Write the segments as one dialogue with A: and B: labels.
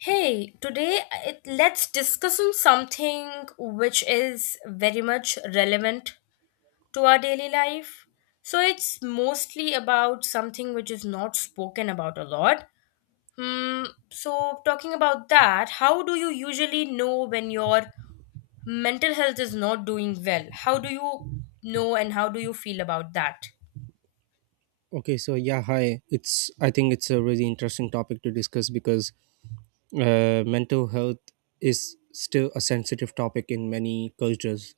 A: Hey, today let's discuss on something which is very much relevant to our daily life. So it's mostly about something which is not spoken about a lot. Hmm, so talking about that, how do you usually know when your mental health is not doing well? How do you know and how do you feel about that?
B: Okay, so yeah, hi. It's I think it's a really interesting topic to discuss because mental health is still a sensitive topic in many cultures,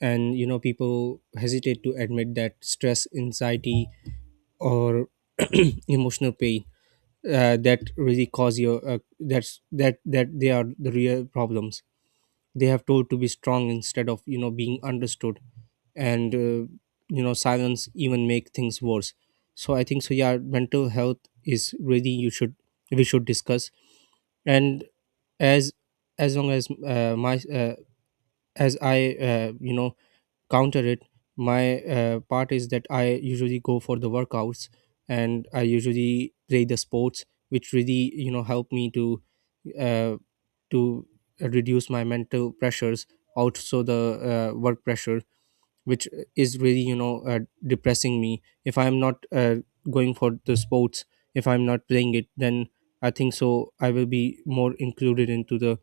B: and you know people hesitate to admit that stress, anxiety, or emotional pain that really cause your that's that that they are the real problems. They have told to be strong instead of you know being understood, and you know silence even make things worse. So I think so yeah mental health is really you should we should discuss. And as as long as my as I you know counter it, my part is that I usually go for the workouts, and I usually play the sports which really you know help me to uh, to reduce my mental pressures. Also the work pressure, which is really you know depressing me if I'm not going for the sports. If I'm not playing it, then I think so I will be more included into the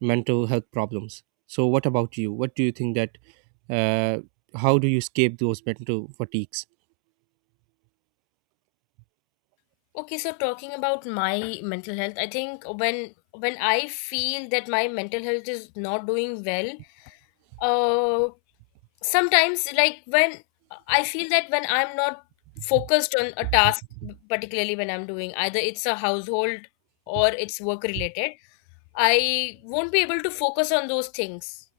B: mental health problems. So what about you, what do you think that, uh, how do you escape those mental fatigues?
A: Okay, so talking about my mental health, I think when I feel that my mental health is not doing well, uh sometimes, like when I feel that when I'm not focused on a task, particularly when I'm doing, either it's a household or it's work related, I won't be able to focus on those things.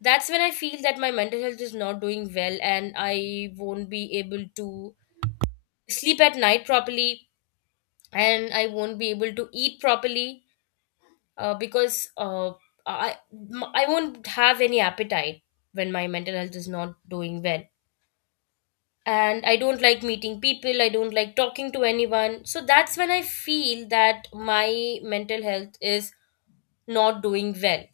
A: That's when I feel that my mental health is not doing well, and I won't be able to sleep at night properly, and I won't be able to eat properly because i I won't have any appetite when my mental health is not doing well. And I don't like meeting people, I don't like talking to anyone. So that's when I feel that my mental health is not doing well.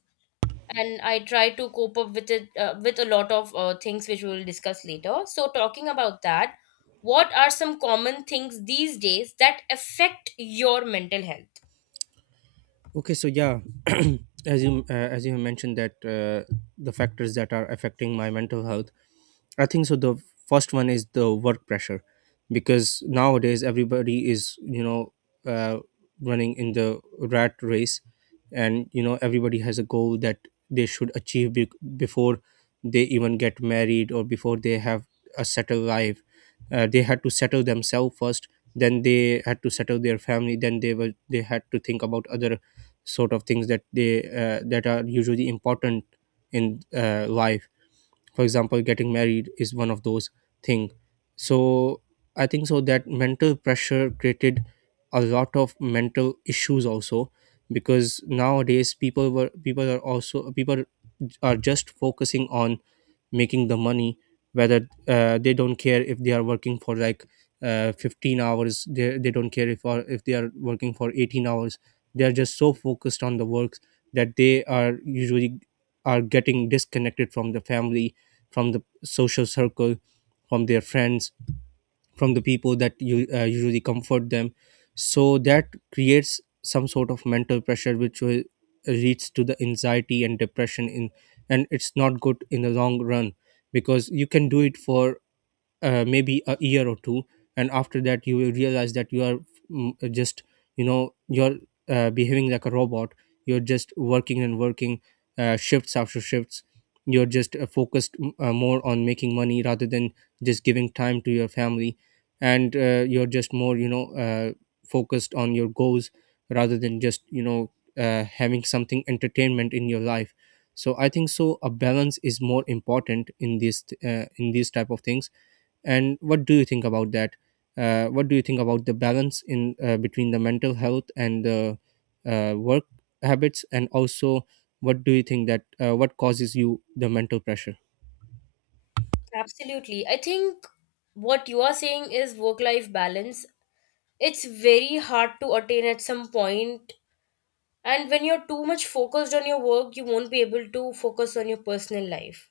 A: And I try to cope up with it with a lot of things which we will discuss later. So, talking about that, what are some common things these days that affect your mental health?
B: Okay, so yeah, as you have mentioned that, the factors that are affecting my mental health, I think so. The first one is the work pressure, because nowadays everybody is you know uh, running in the rat race, and you know everybody has a goal that they should achieve before they even get married, or before they have a settled life. They had to settle themselves first, then they had to settle their family, then they had to think about other sort of things that they that are usually important in life. For example, getting married is one of those things. So I think so that mental pressure created a lot of mental issues also, because nowadays people are just focusing on making the money. Whether they don't care if they are working for like 15 hours, they don't care if, or if they are working for 18 hours, they are just so focused on the works, that they are usually are getting disconnected from the family, from the social circle, from their friends, from the people that you usually comfort them. So that creates some sort of mental pressure which will leads to the anxiety and depression in, and it's not good in the long run, because you can do it for maybe a year or two, and after that you will realize that you are just you know you're behaving like a robot. You're just working and working, shifts after shifts. You're just focused more on making money rather than just giving time to your family. And you're just more you know focused on your goals rather than just you know having something entertainment in your life. So I think so a balance is more important in this in these type of things. And what do you think about that, what do you think about the balance in, between the mental health and the work habits? And also, what do you think that, what causes you the mental pressure?
A: Absolutely. I think what you are saying is work life balance. It's very hard to attain at some point, and when you're too much focused on your work you won't be able to focus on your personal life,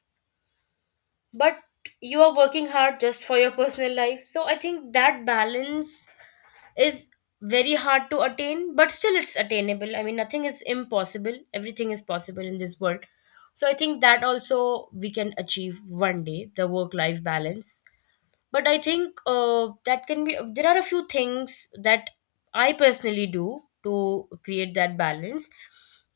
A: but you are working hard just for your personal life. So I think that balance is very hard to attain, but still it's attainable. I mean, nothing is impossible, everything is possible in this world, so I think that also we can achieve one day the work life balance. But I think, that can be there are a few things that I personally do to create that balance.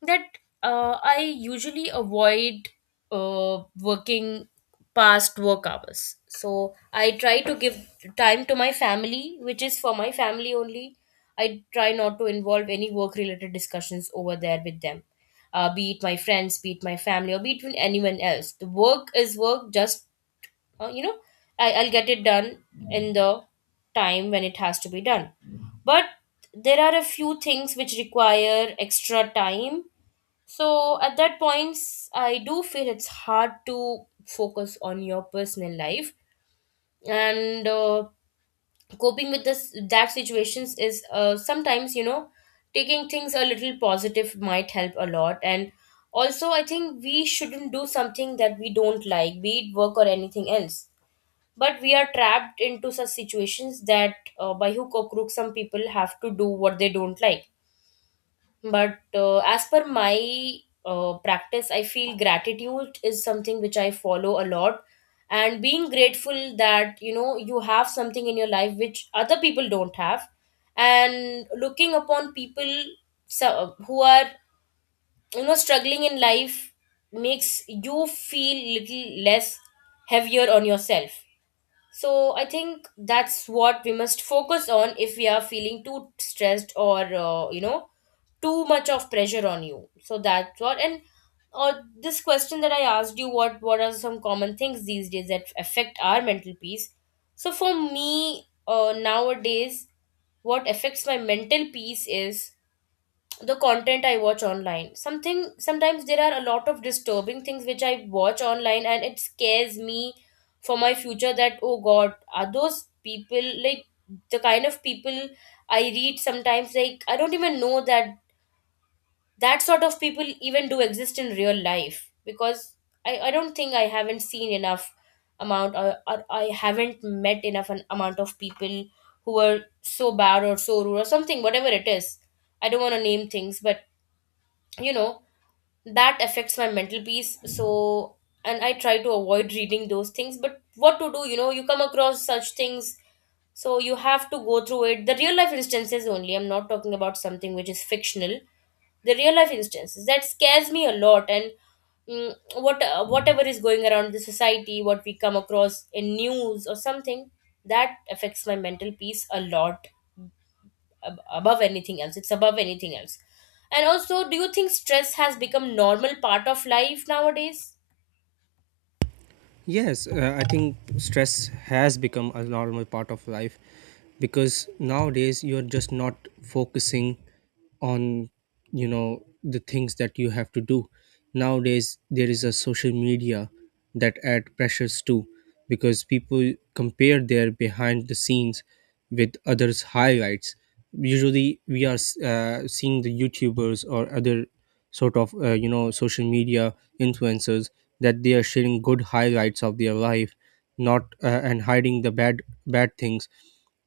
A: That uh, i usually avoid uh, working past work hours. So I try to give time to my family, which is for my family only. I try not to involve any work related discussions over there with them. Be it my friends, be it my family, or be it with anyone else, the work is work. Just, uh, you know I'll get it done in the time when it has to be done. But there are a few things which require extra time, so at that points I do feel it's hard to focus on your personal life. And coping with this that situations is, sometimes, you know, taking things a little positive might help a lot. And also I think we shouldn't do something that we don't like, be it work or anything else, but we are trapped into such situations that, by hook or crook, some people have to do what they don't like. But as per my practice, I feel gratitude is something which I follow a lot, and being grateful that you have something in your life which other people don't have. And looking upon people, so, who are struggling in life, makes you feel little less heavier on yourself. So I think that's what we must focus on if we are feeling too stressed or, too much of pressure on you. So that's what. And uh, this question that I asked you, what are some common things these days that affect our mental peace? So for me, nowadays, what affects my mental peace is the content I watch online. Something Sometimes there are a lot of disturbing things which I watch online, and it scares me for my future, that oh god, are those people like the kind of people I read sometimes? Like, I don't even know that that sort of people even do exist in real life, because I don't think, I haven't seen enough amount, or I haven't met enough an amount of people who are so bad or so rude or something, whatever it is. I don't want to name things, but you know that affects my mental peace. So, and I try to avoid reading those things, but what to do, you come across such things, so you have to go through it. The real life instances only, I'm not talking about something which is fictional. The real life instances, that scares me a lot. And whatever is going around the society, what we come across in news or something, that affects my mental peace a lot. Above anything else, it's above anything else. And also, do you think stress has become normal part of life nowadays?
B: Yes, I think stress has become a normal part of life, because nowadays you're just not focusing on you know the things that you have to do. Nowadays there is a social media that add pressures too, because people compare their behind the scenes with others' highlights. Usually we are seeing the YouTubers or other sort of you know social media influencers, that they are sharing good highlights of their life, not and hiding the bad things.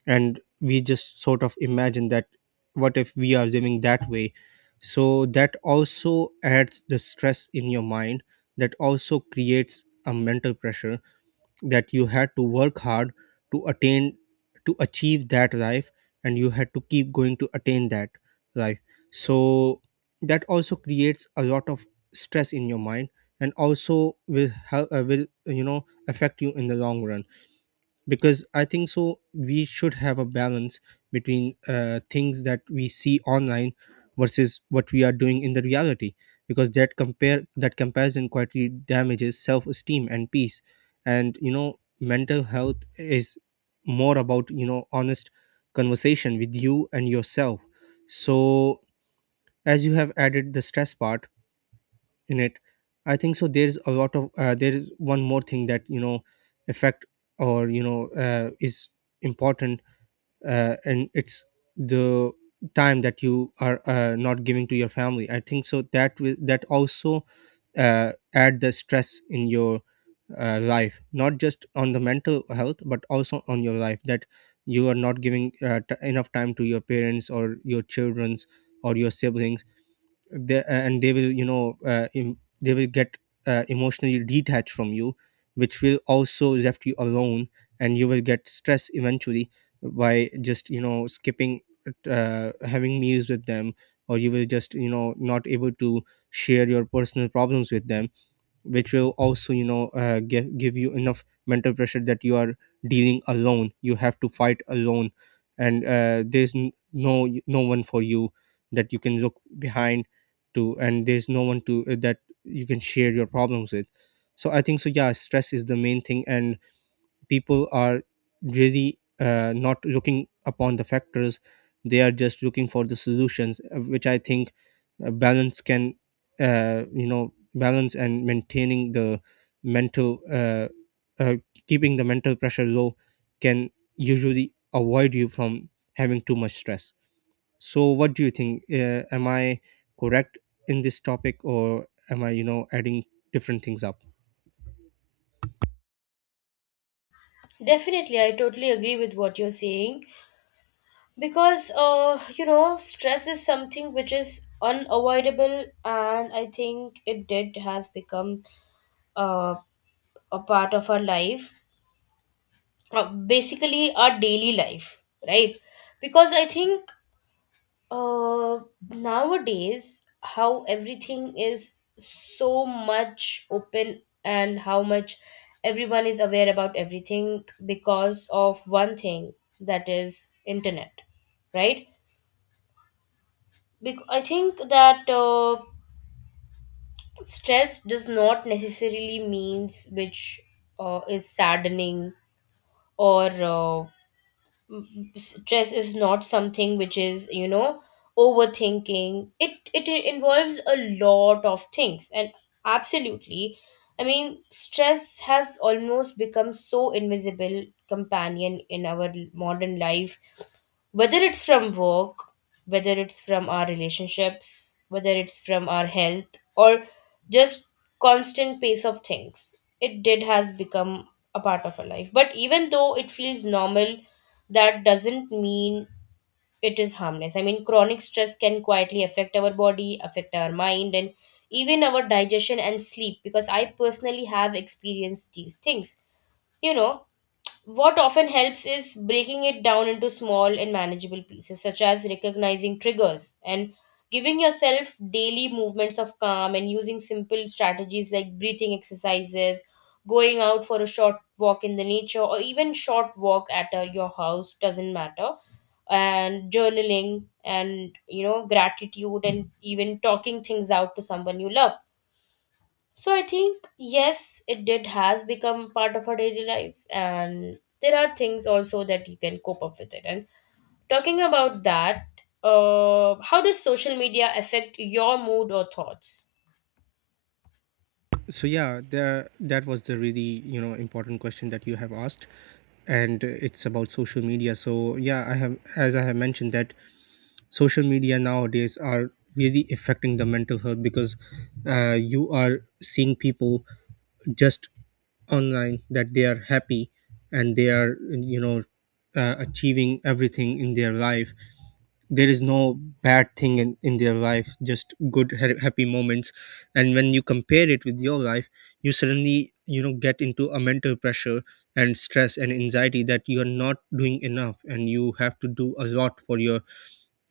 B: And we just sort of imagine that, what if we are living that way? So that also adds the stress in your mind. That also creates a mental pressure that you had to work hard to attain, to achieve that life, and you had to keep going to attain that life. So that also creates a lot of stress in your mind, and also will help, will you know affect you in the long run, because I think so we should have a balance between, things that we see online versus what we are doing in the reality. Because that compare that comparison quietly damages self-esteem and peace. And you know mental health is more about you know honest conversation with you and yourself. So as you have added the stress part in it, I think so there's a lot of there is one more thing, that you know effect, or you know is important, and it's the time that you are not giving to your family. I think so that will, that also add the stress in your life, not just on the mental health but also on your life, that you are not giving enough time to your parents or your children's or your siblings. And they will you know they will get emotionally detached from you, which will also left you alone, and you will get stress eventually, by just you know skipping having meals with them, or you will just you know not able to share your personal problems with them, which will also you know give you enough mental pressure, that you are dealing alone, you have to fight alone. And there's no one for you that you can look behind to, and there's no one to that you can share your problems with. So I think so yeah, stress is the main thing, and people are really not looking upon the factors, they are just looking for the solutions, which I think balance can you know, balance and maintaining the mental uh, keeping the mental pressure low can usually avoid you from having too much stress. So what do you think, am I correct in this topic, or am I you know adding different things up?
A: Definitely, I totally agree with what you're saying, because stress is something which is unavoidable, and I think it did has become uh, a part of our life, basically our daily life, right? Because I think, Uh, nowadays, how everything is so much open and how much everyone is aware about everything, because of one thing, that is internet, right? I think that stress does not necessarily means which is saddening, or stress is not something which is overthinking. It involves a lot of things, and absolutely, I mean, stress has almost become so invisible companion in our modern life, whether it's from work, whether it's from our relationships, whether it's from our health, or just constant pace of things. It did has become a part of our life. But even though it feels normal, that doesn't mean it is harmless. I mean, chronic stress can quietly affect our body, affect our mind, and even our digestion and sleep, because I personally have experienced these things. You know, what often helps is breaking it down into small and manageable pieces, such as recognizing triggers and giving yourself daily movements of calm and using simple strategies like breathing exercises, going out for a short walk in the nature, or even short walk at, your house, doesn't matter. And journaling, and gratitude, and even talking things out to someone you love. So I think yes, it did has become part of our daily life, and there are things also that you can cope up with it. And talking about that, how does social media affect your mood or thoughts?
B: So yeah, that was the really you know important question that you have asked. And it's about social media. So yeah, I have as I have mentioned that, social media nowadays are really affecting the mental health, because you are seeing people just online that they are happy, and they are you know achieving everything in their life. There is no bad thing in their life, just good happy moments. And when you compare it with your life, you suddenly you know get into a mental pressure and stress and anxiety, that you are not doing enough, and you have to do a lot for your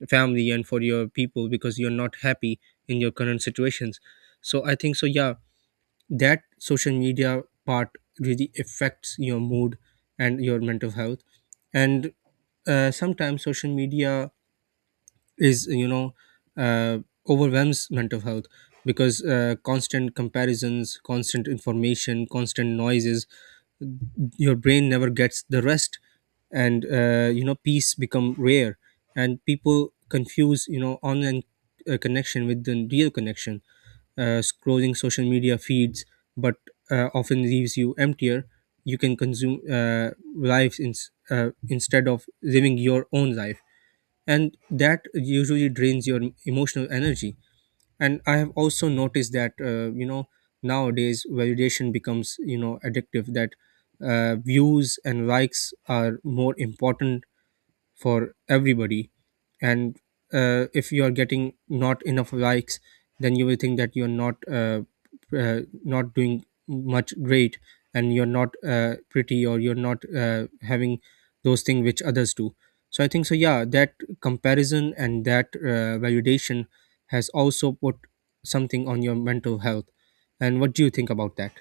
B: family and for your people, because you're not happy in your current situations. So I think so yeah, that social media part really affects your mood and your mental health. And sometimes social media is you know uh, overwhelms mental health, because constant comparisons, constant information, constant noises, your brain never gets the rest. And you know peace become rare, and people confuse you know online connection with the real connection. Uh, scrolling social media feeds, but often leaves you emptier. You can consume lives in, instead of living your own life, and that usually drains your emotional energy. And I have also noticed that, you know nowadays validation becomes you know addictive, that views and likes are more important for everybody. And if you are getting not enough likes, then you will think that you're not doing much great, and you're not pretty, or you're not having those things which others do. So I think so yeah, that comparison and that validation has also put something on your mental health. And what do you think about that?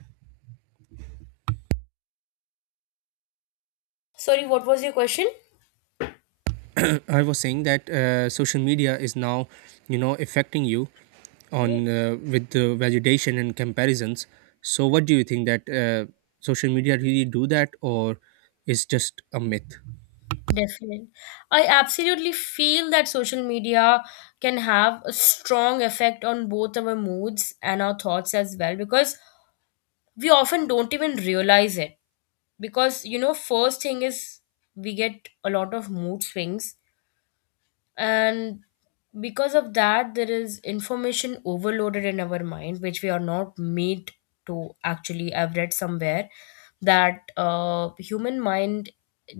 A: Sorry, what was your question?
B: I was saying that social media is now, you know, affecting you
A: Yeah,
B: on with the validation and comparisons. So, what do you think that social media really do that, or is just a myth?
A: definitely. I absolutely feel that social media can have a strong effect on both our moods and our thoughts as well, because we often don't even realize it. Because first thing is, we get a lot of mood swings, and because of that, there is information overloaded in our mind, which we are not made to. Actually, I've read somewhere that human mind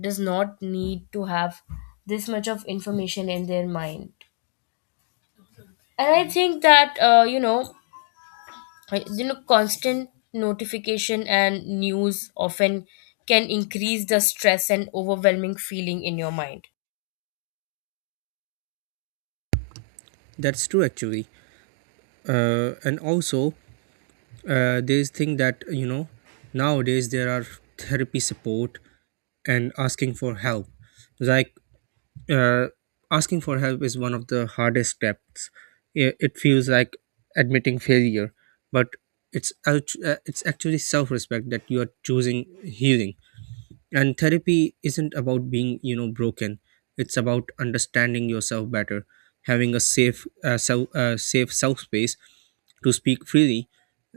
A: does not need to have this much of information in their mind. And I think that constant notification and news often can increase the stress and overwhelming feeling in your mind.
B: That's true, actually. And also, there's thing that you know nowadays there are therapy support and asking for help. Like uh, asking for help is one of the hardest steps. It feels like admitting failure, but it's actually self-respect that you are choosing healing, and therapy isn't about being broken. It's about understanding yourself better, having a safe safe self space to speak freely.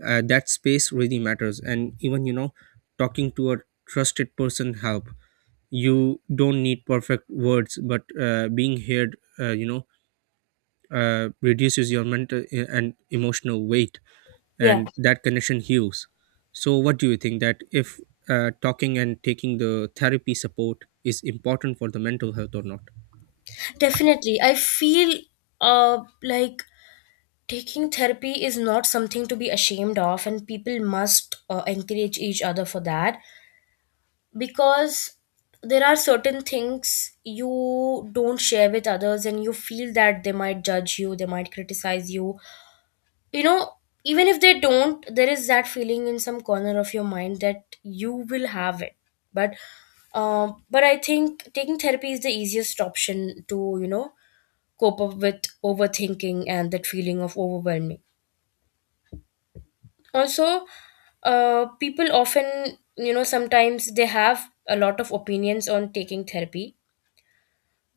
B: That space really matters, and even talking to a trusted person help. You don't need perfect words, but being heard, reduces your mental and emotional weight,
A: Yeah,
B: and that connection heals. So what do you think, that if talking and taking the therapy support is important for the mental health or not?
A: definitely. I feel, like, taking therapy is not something to be ashamed of, and people must encourage each other for that, because there are certain things you don't share with others, and you feel that they might judge you, they might criticize you. You know Even if they don't, there is that feeling in some corner of your mind that you will have it. But but I think taking therapy is the easiest option to, cope up with overthinking and that feeling of overwhelming. Also, people often, sometimes they have a lot of opinions on taking therapy.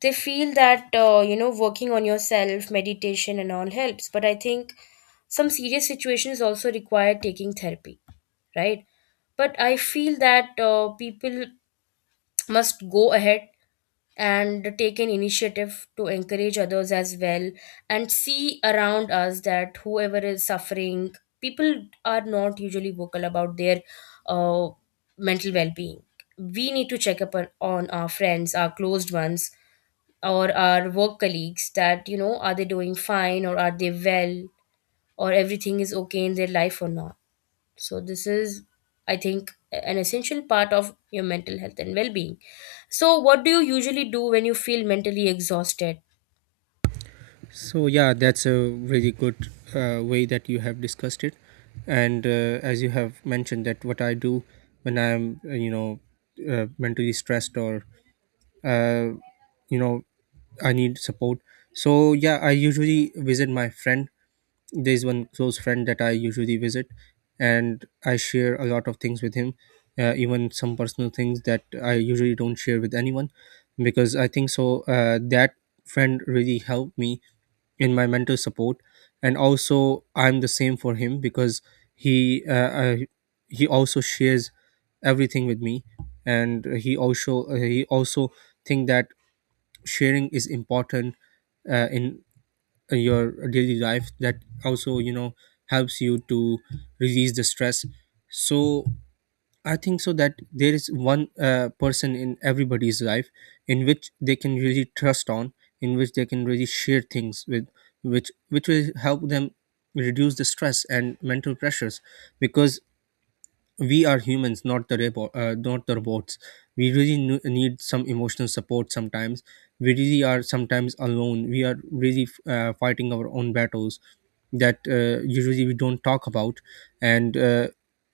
A: They feel that working on yourself, meditation and all helps, but I think some serious situations also require taking therapy, right? But I feel that people must go ahead and take an initiative to encourage others as well, and see around us that whoever is suffering, people are not usually vocal about their uh, mental well-being. We need to check up on our friends, our closed ones, or our work colleagues, that, are they doing fine, or are they well, or everything is okay in their life or not. So, this is, I think, an essential part of your mental health and well being. So, what do you usually do when you feel mentally exhausted?
B: So yeah, that's a really good way that you have discussed it. And as you have mentioned, that what I do when I'm mentally stressed, or uh, you know I need support. So yeah, I usually visit my friend. There's one close friend that I usually visit, and I share a lot of things with him, even some personal things that I usually don't share with anyone, because I think so. That friend really helped me in my mental support, and also I'm the same for him because he he also shares everything with me, and he also think that sharing is important in your daily life, that also helps you to release the stress. So I think so that there is one person in everybody's life in which they can really trust on, in which they can really share things with, which will help them reduce the stress and mental pressures. Because we are humans, not the not the robots. We really need some emotional support sometimes. We really are sometimes alone, we are really fighting our own battles that usually we don't talk about. And uh,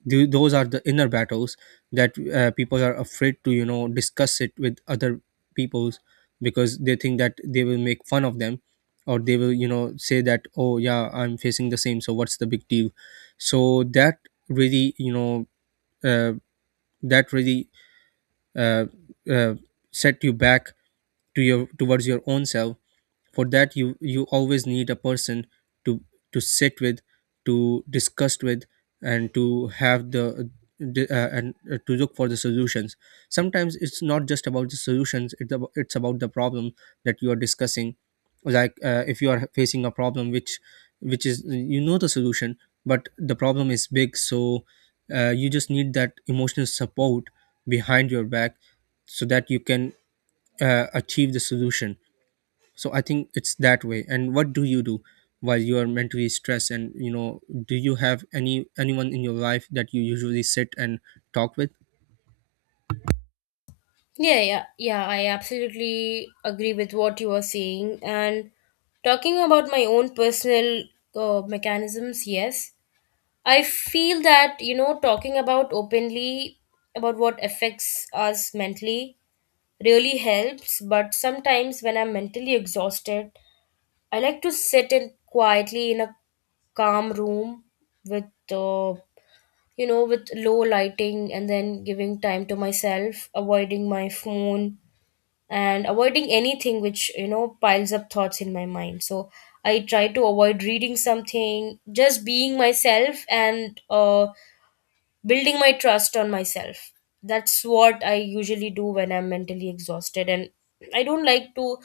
B: th- those are the inner battles that people are afraid to discuss it with other peoples, because they think that they will make fun of them, or they will say that, oh yeah, I'm facing the same, so what's the big deal. So that really, uh, that really uh, uh, set you back to your, towards your own self. For that, you always need a person to to sit with, to discuss with, and to have the, and to look for the solutions. Sometimes it's not just about the solutions, it's about the problem that you are discussing. Like if you are facing a problem which is the solution, but the problem is big, so you just need that emotional support behind your back, so that you can achieve the solution. So I think it's that way. And what do you do while you are mentally stressed, and do you have any, anyone in your life that you usually sit and talk with?
A: Yeah, yeah, yeah, I absolutely agree with what you are saying. And talking about my own personal mechanisms, yes, I feel that, talking about openly about what affects us mentally really helps. But sometimes when I'm mentally exhausted, I like to sit in quietly in a calm room with, uh, with low lighting and then giving time to myself, avoiding my phone and avoiding anything which, piles up thoughts in my mind. So I try to avoid reading something, just being myself and, building my trust on myself. That's what I usually do when I'm mentally exhausted, and I don't like to.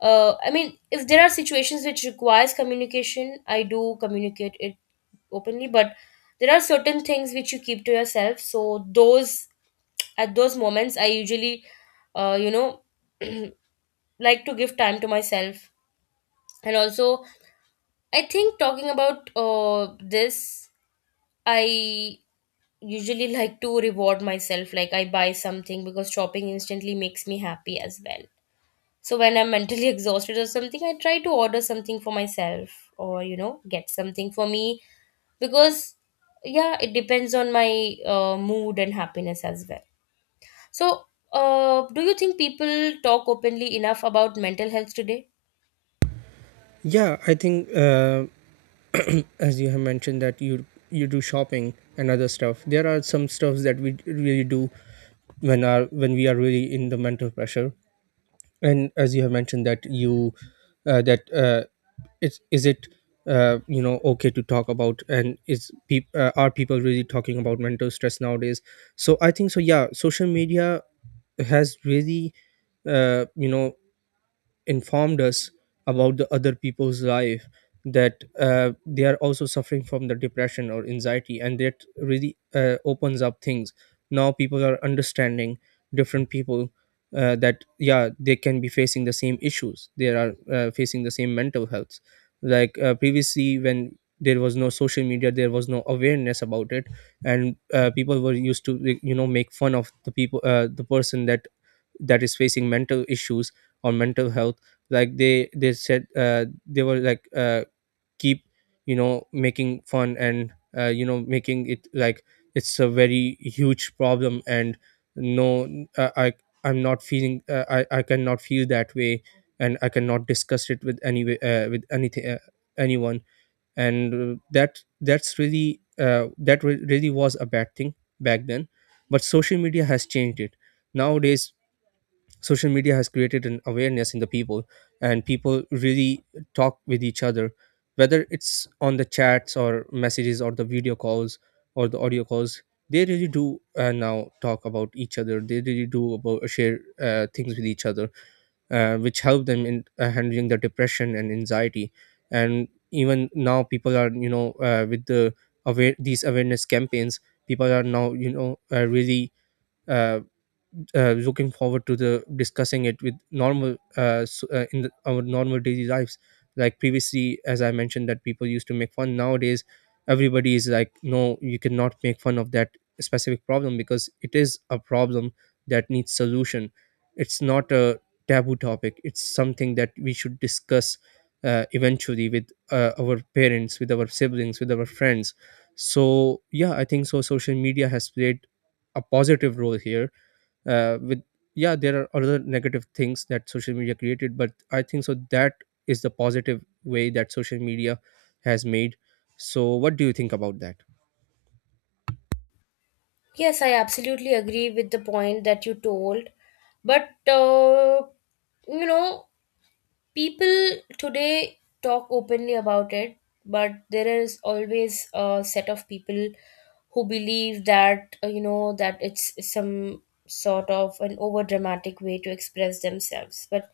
A: If there are situations which requires communication, I do communicate it openly. But there are certain things which you keep to yourself. So those at those moments, I usually, uh, you know, like to give time to myself, and also I think talking about this, I usually like to reward myself, like I buy something because shopping instantly makes me happy as well. So when I'm mentally exhausted or something, I try to order something for myself or get something for me, because, yeah, it depends on my mood and happiness as well. So do you think people talk openly enough about mental health today?
B: Yeah, I think as you have mentioned that you do shopping and other stuff, there are some stuffs that we really do when are, when we are really in the mental pressure. And as you have mentioned that you, that it's, is it okay to talk about, and is peop are people really talking about mental stress nowadays? So I think so, yeah, social media has really uh, you know informed us about the other people's life, that they are also suffering from the depression or anxiety, and that really opens up things. Now people are understanding different people, that yeah, they can be facing the same issues, they are facing the same mental health. Like previously, when there was no social media, there was no awareness about it. And people were used to, like, make fun of the people, the person that, that is facing mental issues or mental health. Like they said, they were like keep making fun, and making it like it's a very huge problem, and no, uh, i I'm not feeling, I cannot feel that way, and I cannot discuss it with any, with anything, anyone. And that, that's really that really was a bad thing back then. But social media has changed it. Nowadays, social media has created an awareness in the people, and people really talk with each other, whether it's on the chats or messages or the video calls or the audio calls. They really do now talk about each other, they really do about share things with each other, which help them in handling the depression and anxiety. And even now people are, with the aware, these awareness campaigns, people are now, really uh, looking forward to the discussing it with normal, in the, our normal daily lives. Like previously, as I mentioned, that people used to make fun, nowadays everybody is like, no, you cannot make fun of that specific problem, because it is a problem that needs solution. It's not a taboo topic, it's something that we should discuss eventually with our parents, with our siblings, with our friends. So yeah, I think so social media has played a positive role here, with yeah, there are other negative things that social media created, but I think so that is the positive way that social media has made. So what do you think about that?
A: Yes, I absolutely agree with the point that you told, but you know people today talk openly about it, but there is always a set of people who believe that, that it's some sort of an over dramatic way to express themselves. But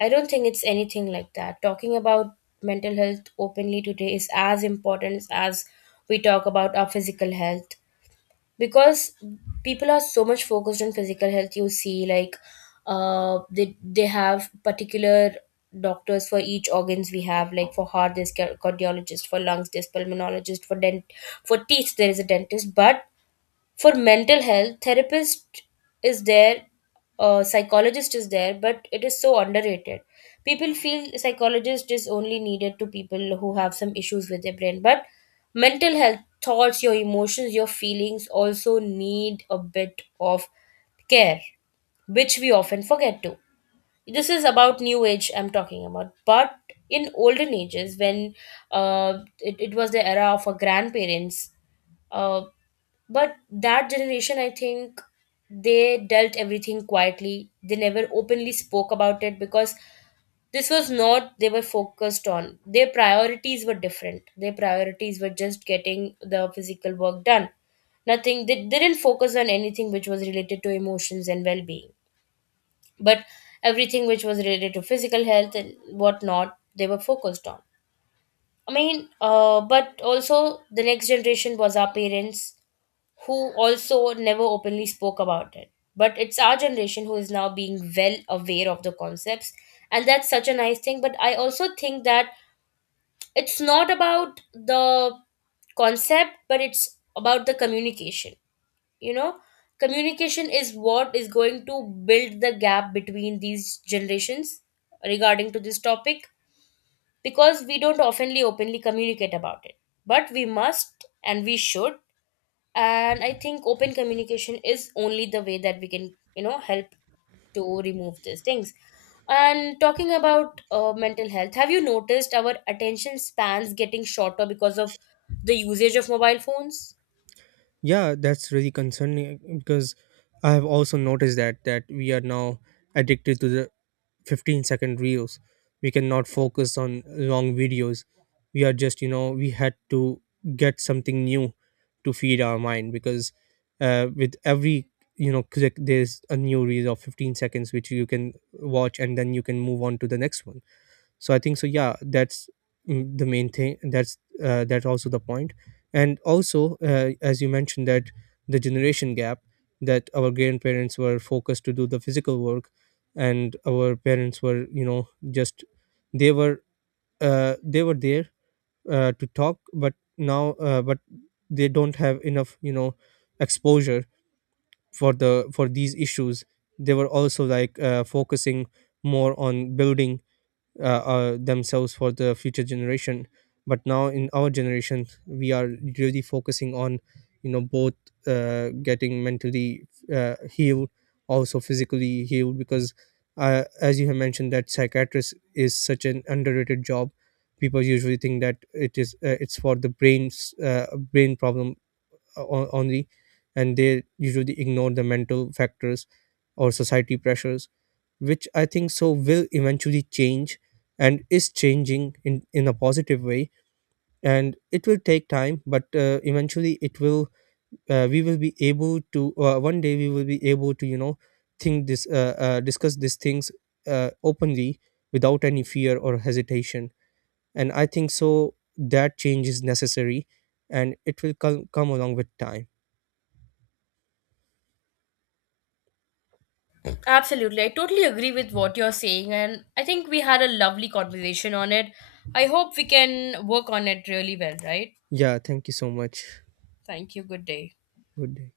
A: I don't think it's anything like that. Talking about mental health openly today is as important as we talk about our physical health. Because people are so much focused on physical health, you see, like, uh, they have particular doctors for each organs. We have, like, for heart there's cardiologist, for lungs there's pulmonologist, for dent for teeth there is a dentist. But for mental health, therapist is there, psychologist is there, but it is so underrated. People feel psychologist is only needed to people who have some issues with their brain. But mental health, thoughts, your emotions, your feelings also need a bit of care, which we often forget to. This is about new age I'm talking about. But in olden ages, when it was the era of our grandparents, uh, but that generation, I think, they dealt everything quietly. They never openly spoke about it because this was not they were focused on. Their priorities were different. Their priorities were just getting the physical work done. Nothing. They didn't focus on anything which was related to emotions and well being. But everything which was related to physical health and whatnot, they were focused on. But also the next generation was our parents, who also never openly spoke about it. But it's our generation who is now being well aware of the concepts, and that's such a nice thing. But I also think that it's not about the concept, but it's about the communication. You know, communication is what is going to build the gap between these generations regarding to this topic, because we don't oftenly openly communicate about it. But we must and we should. And I think open communication is only the way that we can, you know, help to remove these things. And talking about mental health, have you noticed our attention spans getting shorter because of the usage of mobile phones?
B: Yeah, that's really concerning, because I have also noticed that, that we are now addicted to the 15-second reels. We cannot focus on long videos. We are just, we had to get something new to feed our mind, because with every, click, there's a new reel of 15 seconds, which you can watch and then you can move on to the next one. So I think so, yeah, that's, mm, the main thing, that's that also the point. And also as you mentioned that the generation gap, that our grandparents were focused to do the physical work, and our parents were, just they were, they were there to talk, but now but they don't have enough, exposure for the, for these issues. They were also like focusing more on building themselves for the future generation. But now in our generation, we are really focusing on, both getting mentally healed, also physically healed. Because as you have mentioned, that psychiatrist is such an underrated job. People usually think that it is, it's for the brain problem, only, and they usually ignore the mental factors or society pressures, which I think so will eventually change and is changing in a positive way. And it will take time, but eventually it will, we will be able to, one day we will be able to, discuss these things openly, without any fear or hesitation. And I think so that change is necessary, and it will come along with time.
A: Absolutely, I totally agree with what you're saying, and I think we had a lovely conversation on it. I hope we can work on it really well, right?
B: Yeah, thank you so much.
A: Thank you. Good day.
B: Good day.